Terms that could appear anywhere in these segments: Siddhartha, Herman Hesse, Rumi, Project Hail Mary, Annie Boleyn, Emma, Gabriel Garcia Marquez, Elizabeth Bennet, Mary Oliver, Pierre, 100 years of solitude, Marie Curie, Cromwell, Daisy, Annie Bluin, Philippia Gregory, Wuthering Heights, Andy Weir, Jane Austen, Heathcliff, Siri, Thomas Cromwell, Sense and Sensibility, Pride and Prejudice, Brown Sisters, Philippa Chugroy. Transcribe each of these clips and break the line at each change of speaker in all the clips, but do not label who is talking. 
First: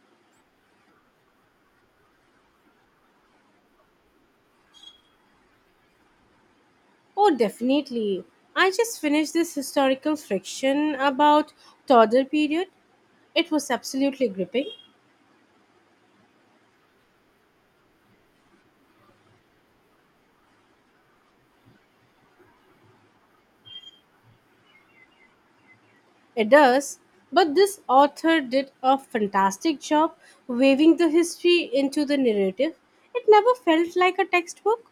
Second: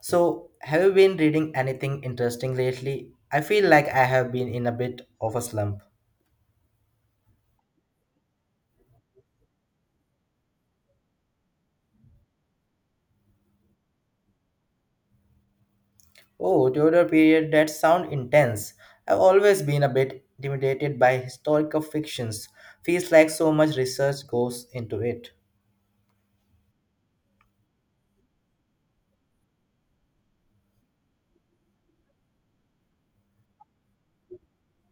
So, have you been reading anything interesting lately? I feel like I have been in a bit of a slump.
Oh, definitely. I just finished this historical fiction about Tudor period. It was absolutely gripping.
Oh, Tudor period, that sound intense. I've always been a bit intimidated by historical fictions. Feels like so much research goes into it.
It does, but this author did a fantastic job weaving the history into the narrative. It never felt like a textbook.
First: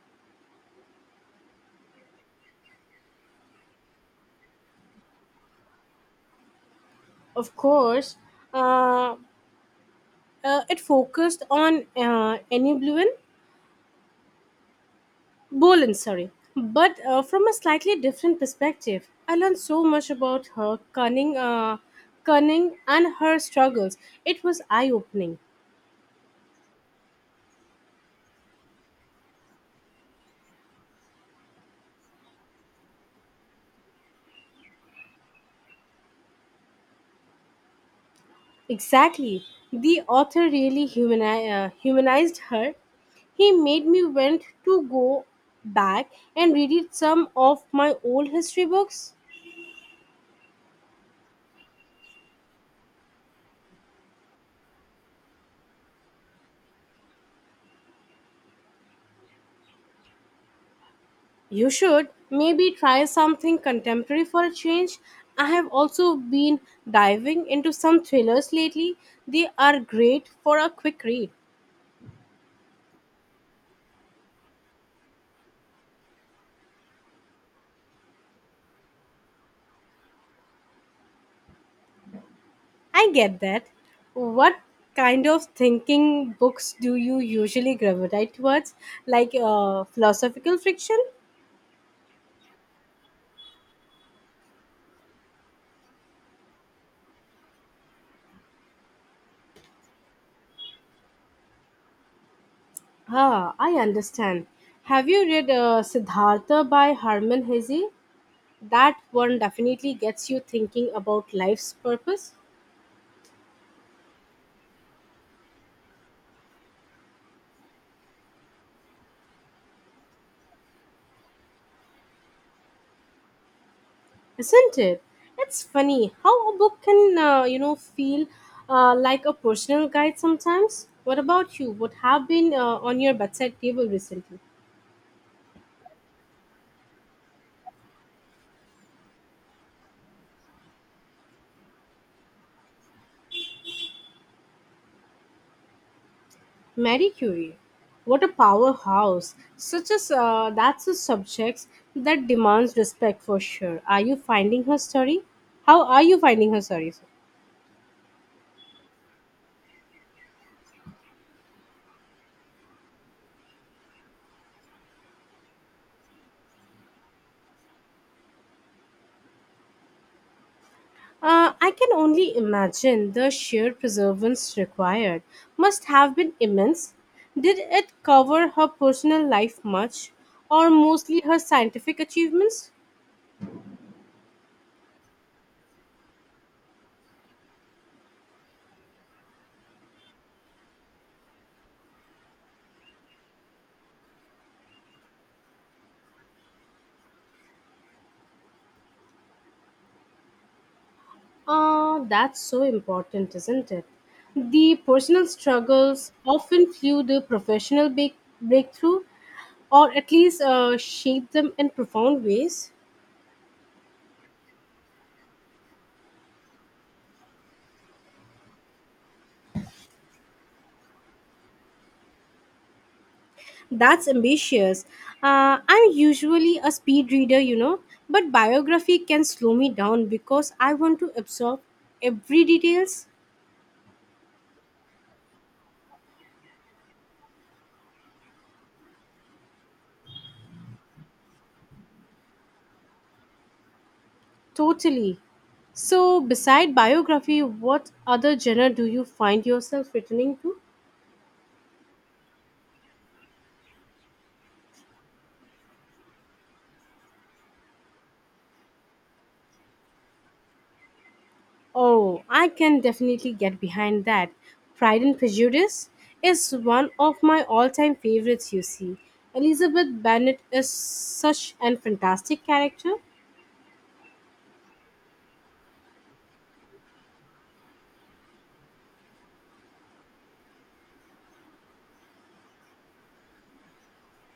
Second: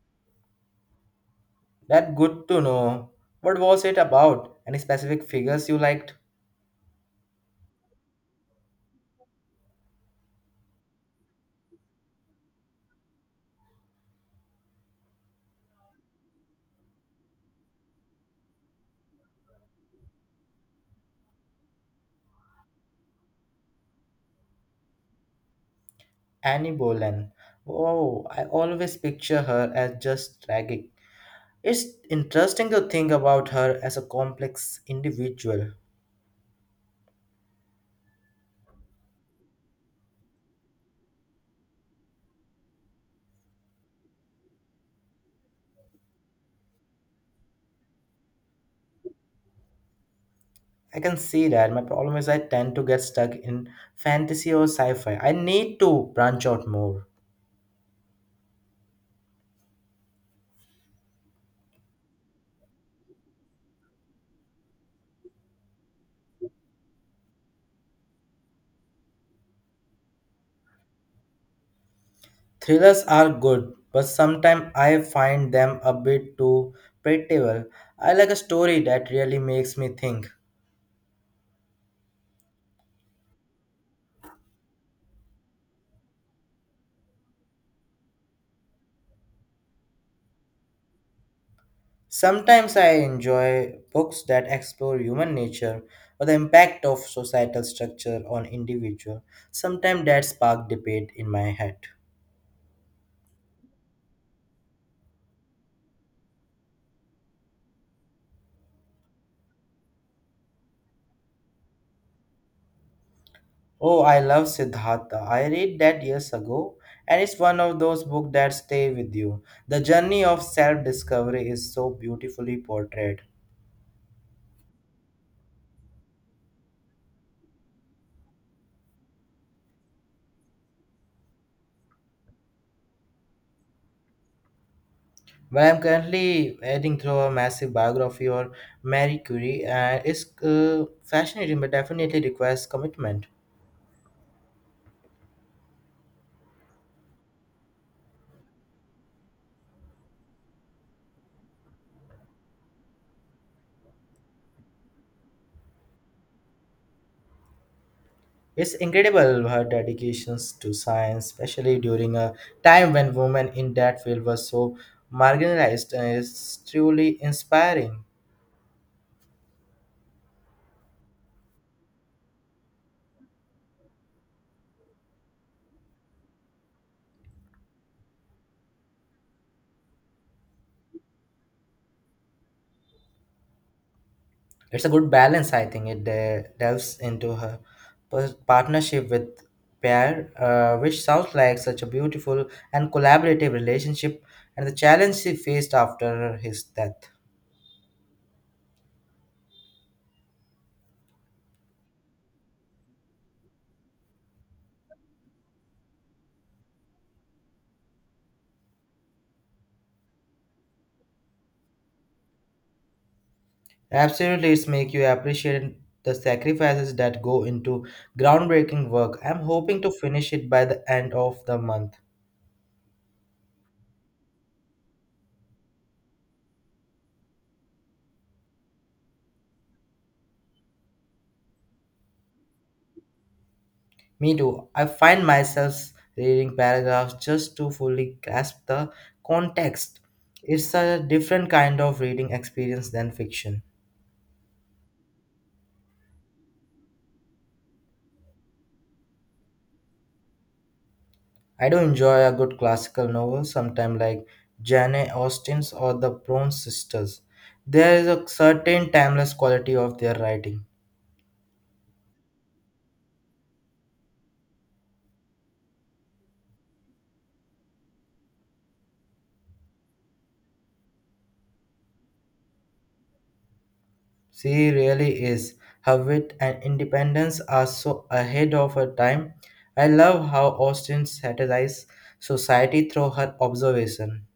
That good to know. What was it about? Any specific figures you liked?
Of course, uh, it focused on Annie Bluin, Bolin, sorry. But from a slightly different perspective, I learned so much about her cunning and her struggles. It was eye-opening.
Annie Boleyn. Oh, I always picture her as just tragic. It's interesting to think about her as a complex individual.
Exactly. The author really humanized her. He made me want to go back and read some of my old history books.
I can see that. My problem is I tend to get stuck in fantasy or sci-fi. I need to branch out more.
You should maybe try something contemporary for a change. I have also been diving into some thrillers lately. They are great for a quick read.
Thrillers are good, but sometimes I find them a bit too predictable. I like a story that really makes me think.
I get that. What kind of thinking books do you usually gravitate towards? Like philosophical fiction?
Sometimes I enjoy books that explore human nature or the impact of societal structure on individual. Sometimes that spark debate in my head.
Ah, I understand. Have you read Siddhartha by Herman Hesse? That one definitely gets you thinking about life's purpose.
Oh, I love Siddhartha. I read that years ago, and it's one of those books that stay with you. The journey of self-discovery is so beautifully portrayed.
Isn't it? It's funny how a book can, you know, feel like a personal guide sometimes. What about you? What have been on your bedside table recently?
Well, I'm currently reading through a massive biography of Marie Curie, and it's fascinating, but definitely requires commitment.
Marie Curie, what a powerhouse. Such as That's a subject that demands respect for sure. are you finding her story How are you finding her story?
It's incredible her dedications to science, especially during a time when women in that field were so marginalized, and it's truly inspiring.
I can only imagine the sheer perseverance required, must have been immense. Did it cover her personal life much, or mostly her scientific achievements?
It's a good balance, I think. It delves into her partnership with Pierre, which sounds like such a beautiful and collaborative relationship, and the challenge she faced after his death.
Ah, that's so important, isn't it? The personal struggles often fuel the professional breakthrough, or at least shape them in profound ways.
Absolutely, it's make you appreciate the sacrifices that go into groundbreaking work. I'm hoping to finish it by the end of the month.
That's ambitious. I'm usually a speed reader, you know, but biography can slow me down because I want to absorb every details.
Me too. I find myself reading paragraphs just to fully grasp the context. It's a different kind of reading experience than fiction.
Totally. So, beside biography, what other genre do you find yourself returning to?
I do enjoy a good classical novel, sometimes like Jane Austen's or the Brown Sisters. There is a certain timeless quality of their writing.
Oh, I can definitely get behind that. Pride and Prejudice is one of my all-time favorites, you see. Elizabeth Bennet is such an fantastic character.
She really is. Her wit and independence are so ahead of her time. I love how Austen satirizes society through her observation.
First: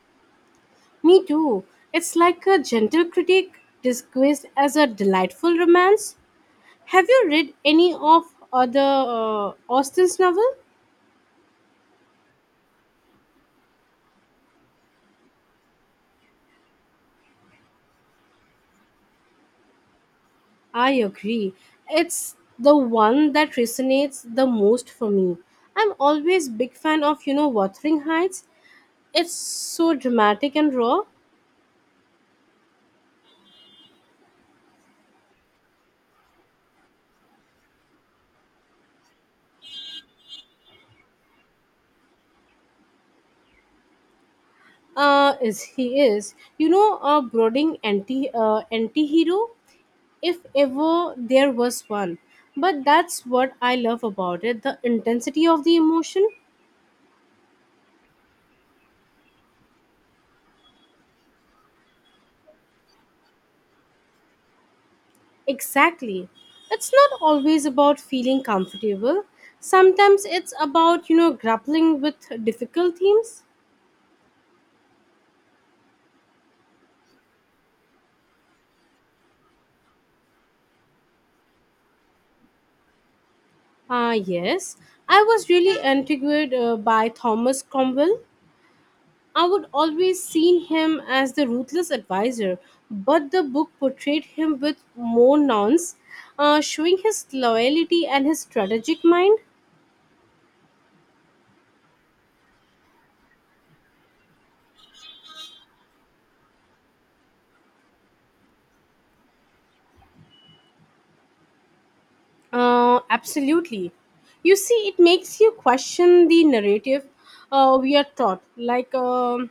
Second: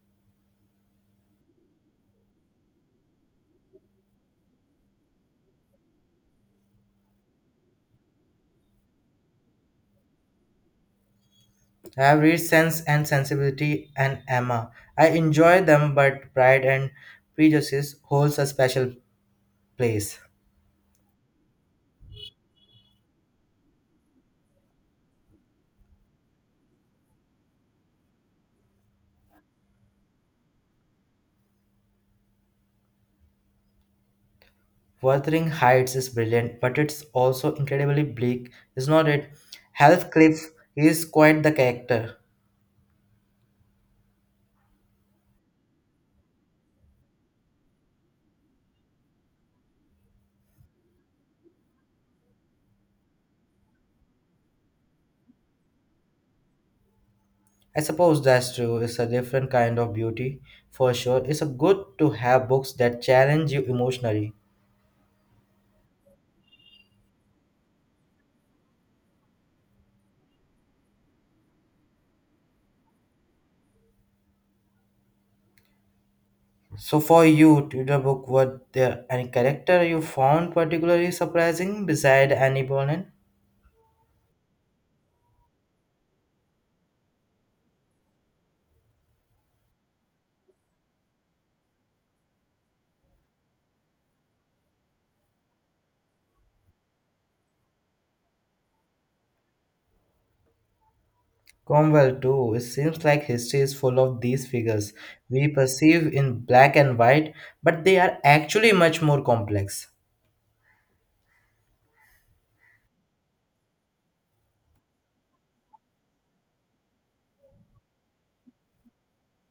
Me too. It's like a gentle critic disguised as a delightful romance. Have you read any of other Austen's novel?
I have read Sense and Sensibility and Emma. I enjoy them, but Pride and Prejudice holds a special place.
I agree. It's the one that resonates the most for me. I'm always big fan of, you know, Wuthering Heights. It's so dramatic and raw.
Wuthering Heights is brilliant, but it's also incredibly bleak, is not it? Heathcliff is quite the character.
Is he? Is, you know, a brooding anti-hero if ever there was one. But that's what I love about it, the intensity of the emotion.
I suppose that's true. It's a different kind of beauty, for sure. It's a good to have books that challenge you emotionally.
Exactly. It's not always about feeling comfortable, sometimes it's about, you know, grappling with difficult themes.
So for you, to the book, were there any character you found particularly surprising beside Annie Boleyn?
Ah, yes. I was really intrigued by Thomas Cromwell. I would always seen him as the ruthless advisor, but the book portrayed him with more nuance, showing his loyalty and his strategic mind.
Cromwell, too. It seems like history is full of these figures we perceive in black and white, but they are actually much more complex.
Absolutely. You see, it makes you question the narrative we are taught, like,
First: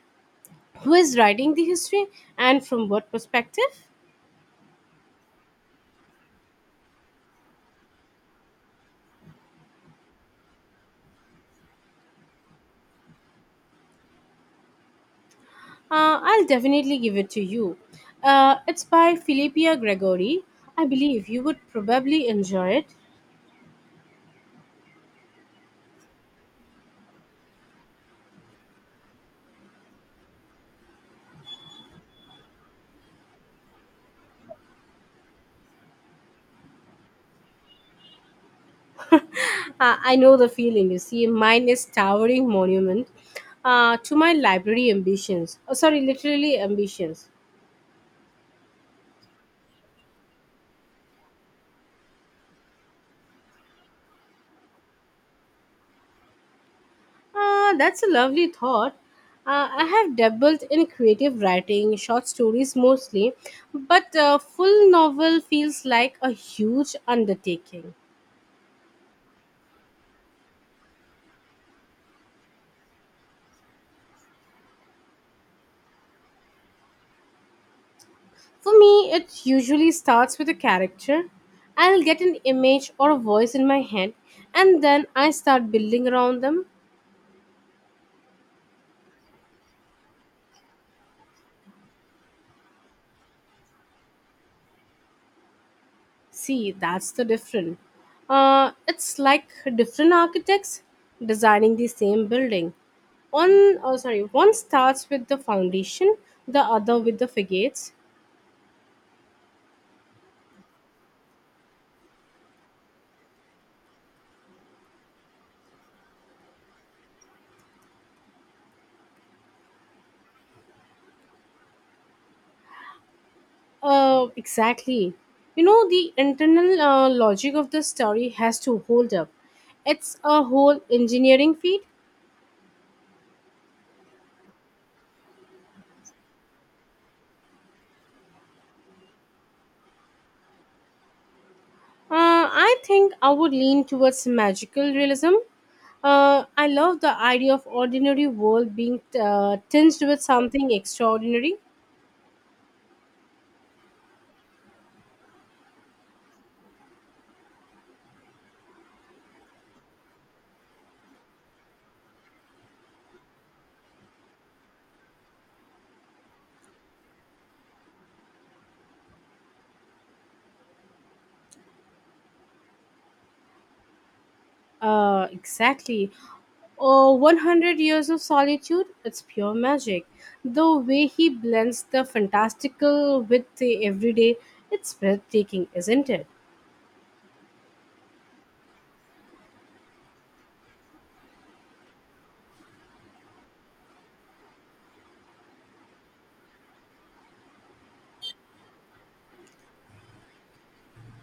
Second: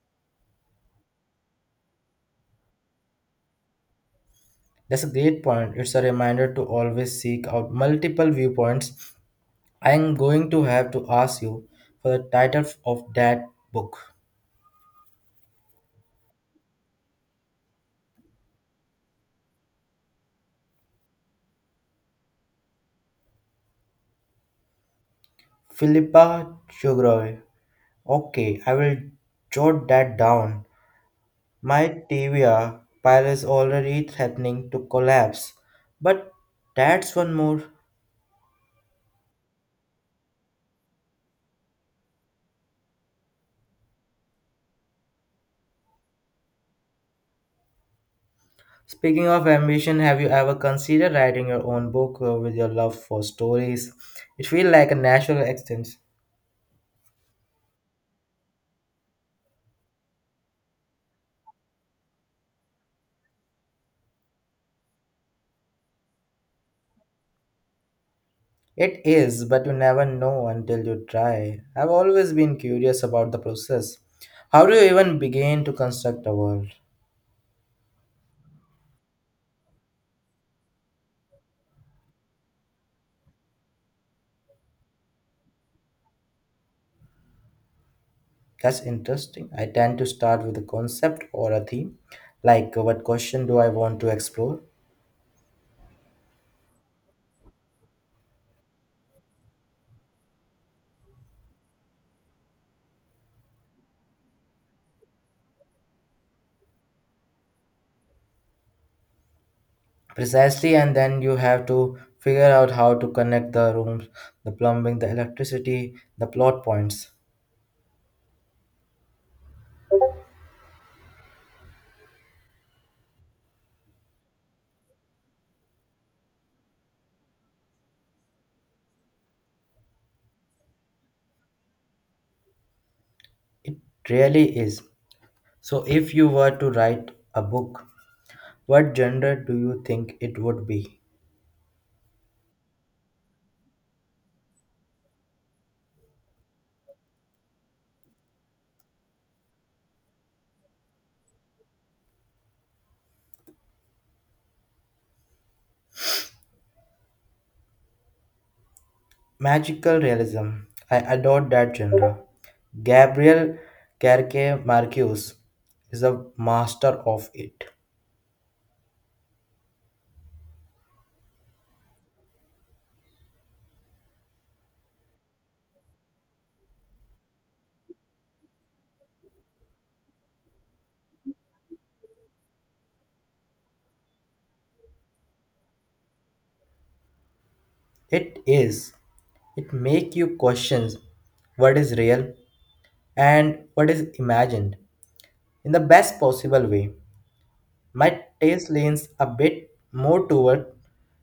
who is writing the history and from what perspective.
That's a great point. It's a reminder to always seek out multiple viewpoints. I'm going to have to ask you for the title of that book.
I'll definitely give it to you. It's by Philippia Gregory. I believe you would probably enjoy it.
Philippa Chugroy. Okay, I will jot that down. My TVA pile is already threatening to collapse, but that's one more.
I know the feeling, you see. Mine is towering monument to my library ambitions. Oh, sorry, literally ambitions.
Speaking of ambition, have you ever considered writing your own book, with your love for stories? It feels like a natural extension.
That's a lovely thought. I have dabbled in creative writing, short stories mostly, but a full novel feels like a huge undertaking.
It is, but you never know until you try. I've always been curious about the process. How do you even begin to construct a world?
For me, it usually starts with a character. I'll get an image or a voice in my head, and then I start building around them.
That's interesting. I tend to start with a concept or a theme, like what question do I want to explore?
See, that's the difference. It's like different architects designing the same building. One, oh, sorry, one starts with the foundation, the other with the facades.
Precisely, and then you have to figure out how to connect the rooms, the plumbing, the electricity, the plot points.
Exactly. You know, the internal logic of the story has to hold up. It's a whole engineering feat.
It really is. So, if you were to write a book, what genre do you think it would be?
I think I would lean towards magical realism. I love the idea of ordinary world being tinged with something extraordinary.
Magical realism. I adore that genre. Gabriel Garcia Marquez is a master of it.
Exactly. Oh, 100 years of solitude, it's pure magic. The way he blends the fantastical with the everyday, it's breathtaking, isn't it?
It is. It makes you question what is real and what is imagined in the best possible way. My taste leans a bit more toward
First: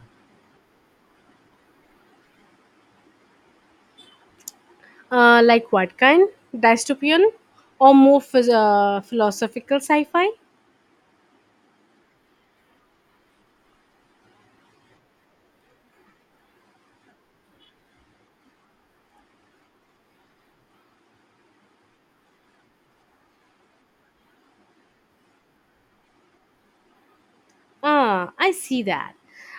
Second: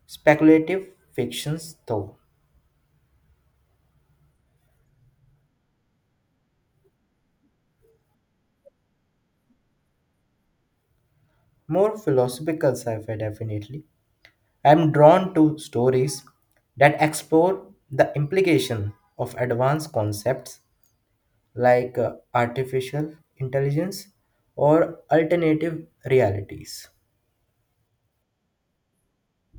speculative fictions though.
Like what kind? Dystopian? Or more philosophical sci fi?
More philosophical sci-fi, definitely. I'm drawn to stories that explore the implication of advanced concepts like artificial intelligence or alternative realities.
Ah, I see that.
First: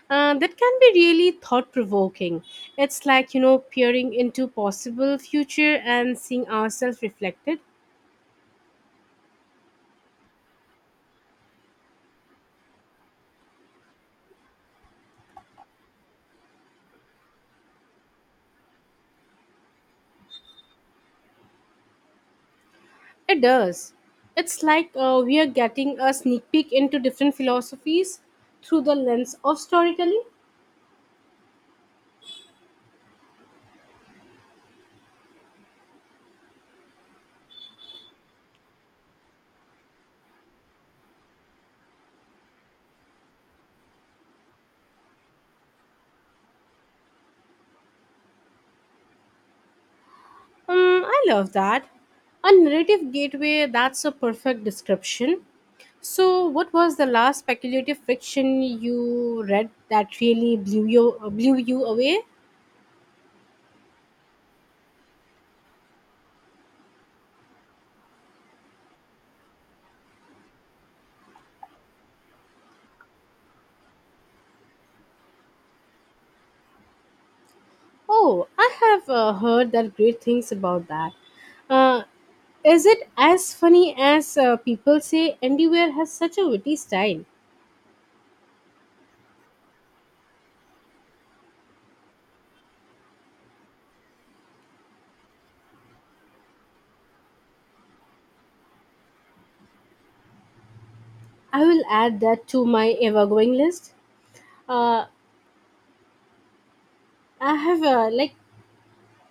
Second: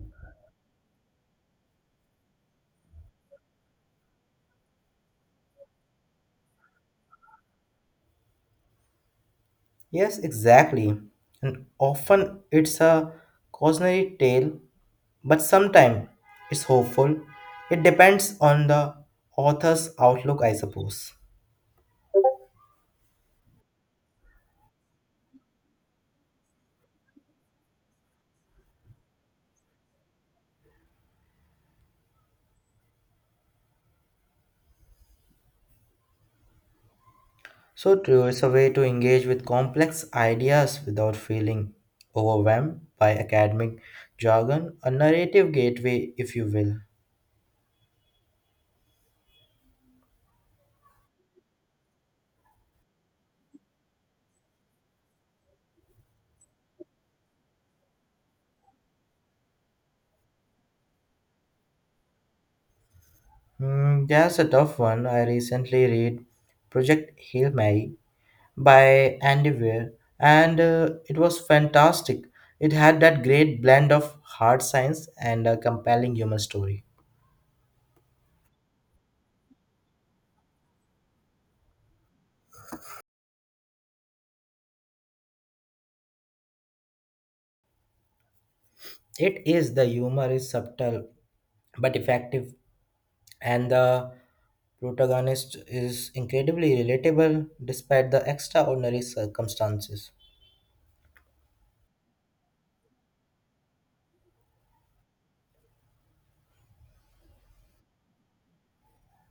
That can be really thought provoking. It's like, you know, peering into possible future and seeing ourselves reflected.
Yes, exactly. And often it's a cautionary tale, but sometimes it's hopeful. It depends on the author's outlook, I suppose.
It does. It's like we are getting a sneak peek into different philosophies through the lens of storytelling.
So true, it's a way to engage with complex ideas without feeling overwhelmed by academic jargon, a narrative gateway, if you will.
I love that. A narrative gateway, that's a perfect description. So, what was the last speculative fiction you read that really blew you away?
Hmm, there's a tough one. I recently read Project Hail Mary by Andy Weir, and it was fantastic. It had that great blend of hard science and a compelling human story.
Oh, I have heard that great things about that. Uh, is it as funny as people say? Andy Weir has such a witty style.
It is. The humor is subtle but effective, and the protagonist is incredibly relatable despite the extraordinary circumstances.
I will add that to my ever-going list. Uh, I have, like,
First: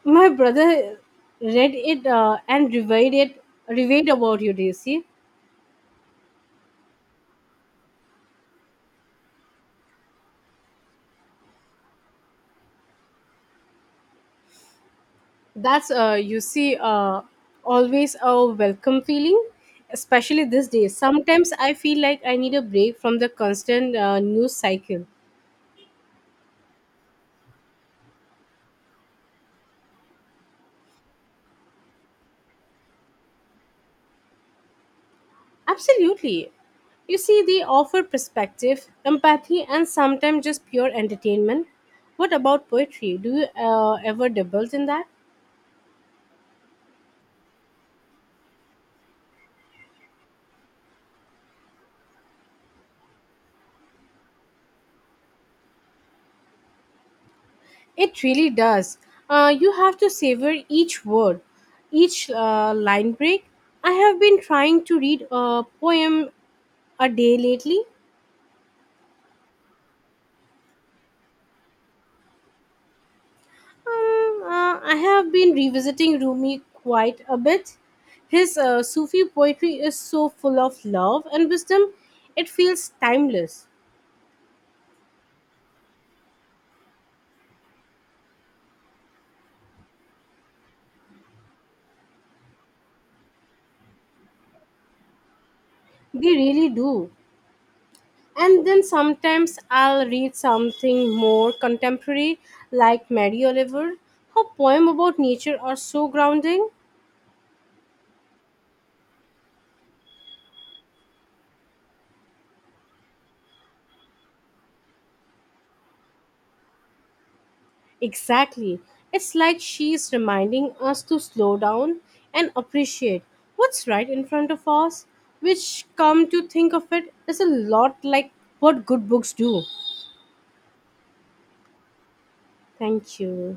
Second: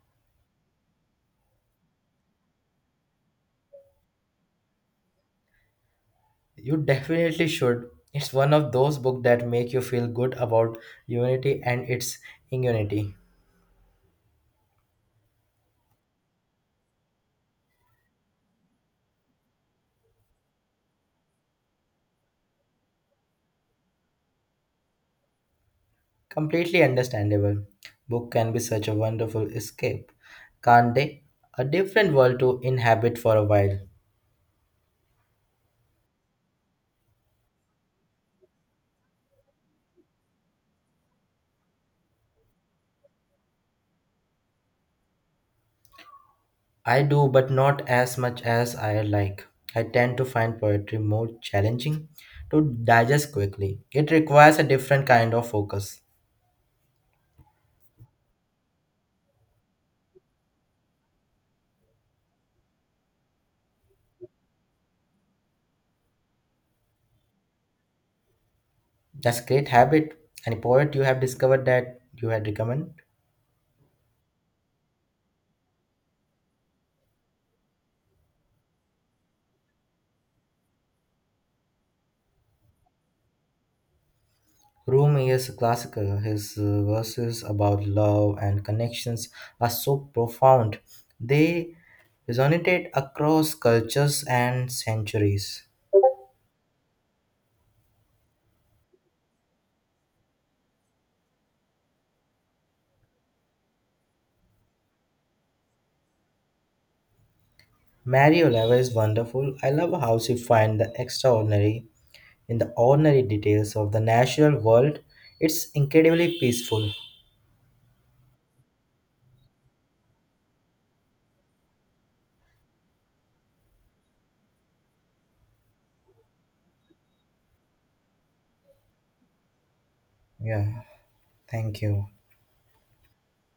my brother read it and reviewed about you, Daisy.
You definitely should. It's one of those books that make you feel good about humanity and its ingenuity.
That's you see, always a welcome feeling, especially these days. Sometimes I feel like I need a break from the constant news cycle.
Completely understandable. Book can be such a wonderful escape, can't they? A different world to inhabit for a while.
Absolutely. You see, they offer perspective, empathy, and sometimes just pure entertainment. What about poetry? Do you ever dabble in that?
I do, but not as much as I like. I tend to find poetry more challenging to digest quickly. It requires a different kind of focus.
It really does. You have to savor each word, each line break. I have been trying to read a poem a day lately.
That's great habit. Any poet you have discovered that you had recommend?
I have been revisiting Rumi quite a bit. His Sufi poetry is so full of love and wisdom, it feels timeless.
Rumi is classical. His verses about love and connections are so profound. They resonate across cultures and centuries.
They really do. And then sometimes I'll read something more contemporary, like Mary Oliver. Her poem about nature are so grounding.
Mary Oliver is wonderful. I love how she finds the extraordinary in the ordinary details of the natural world, it's incredibly peaceful.
Exactly. It's like she's reminding us to slow down and appreciate what's right in front of us, which, come to think of it, is a lot like what good books do.
Yeah, thank you.
Thank you.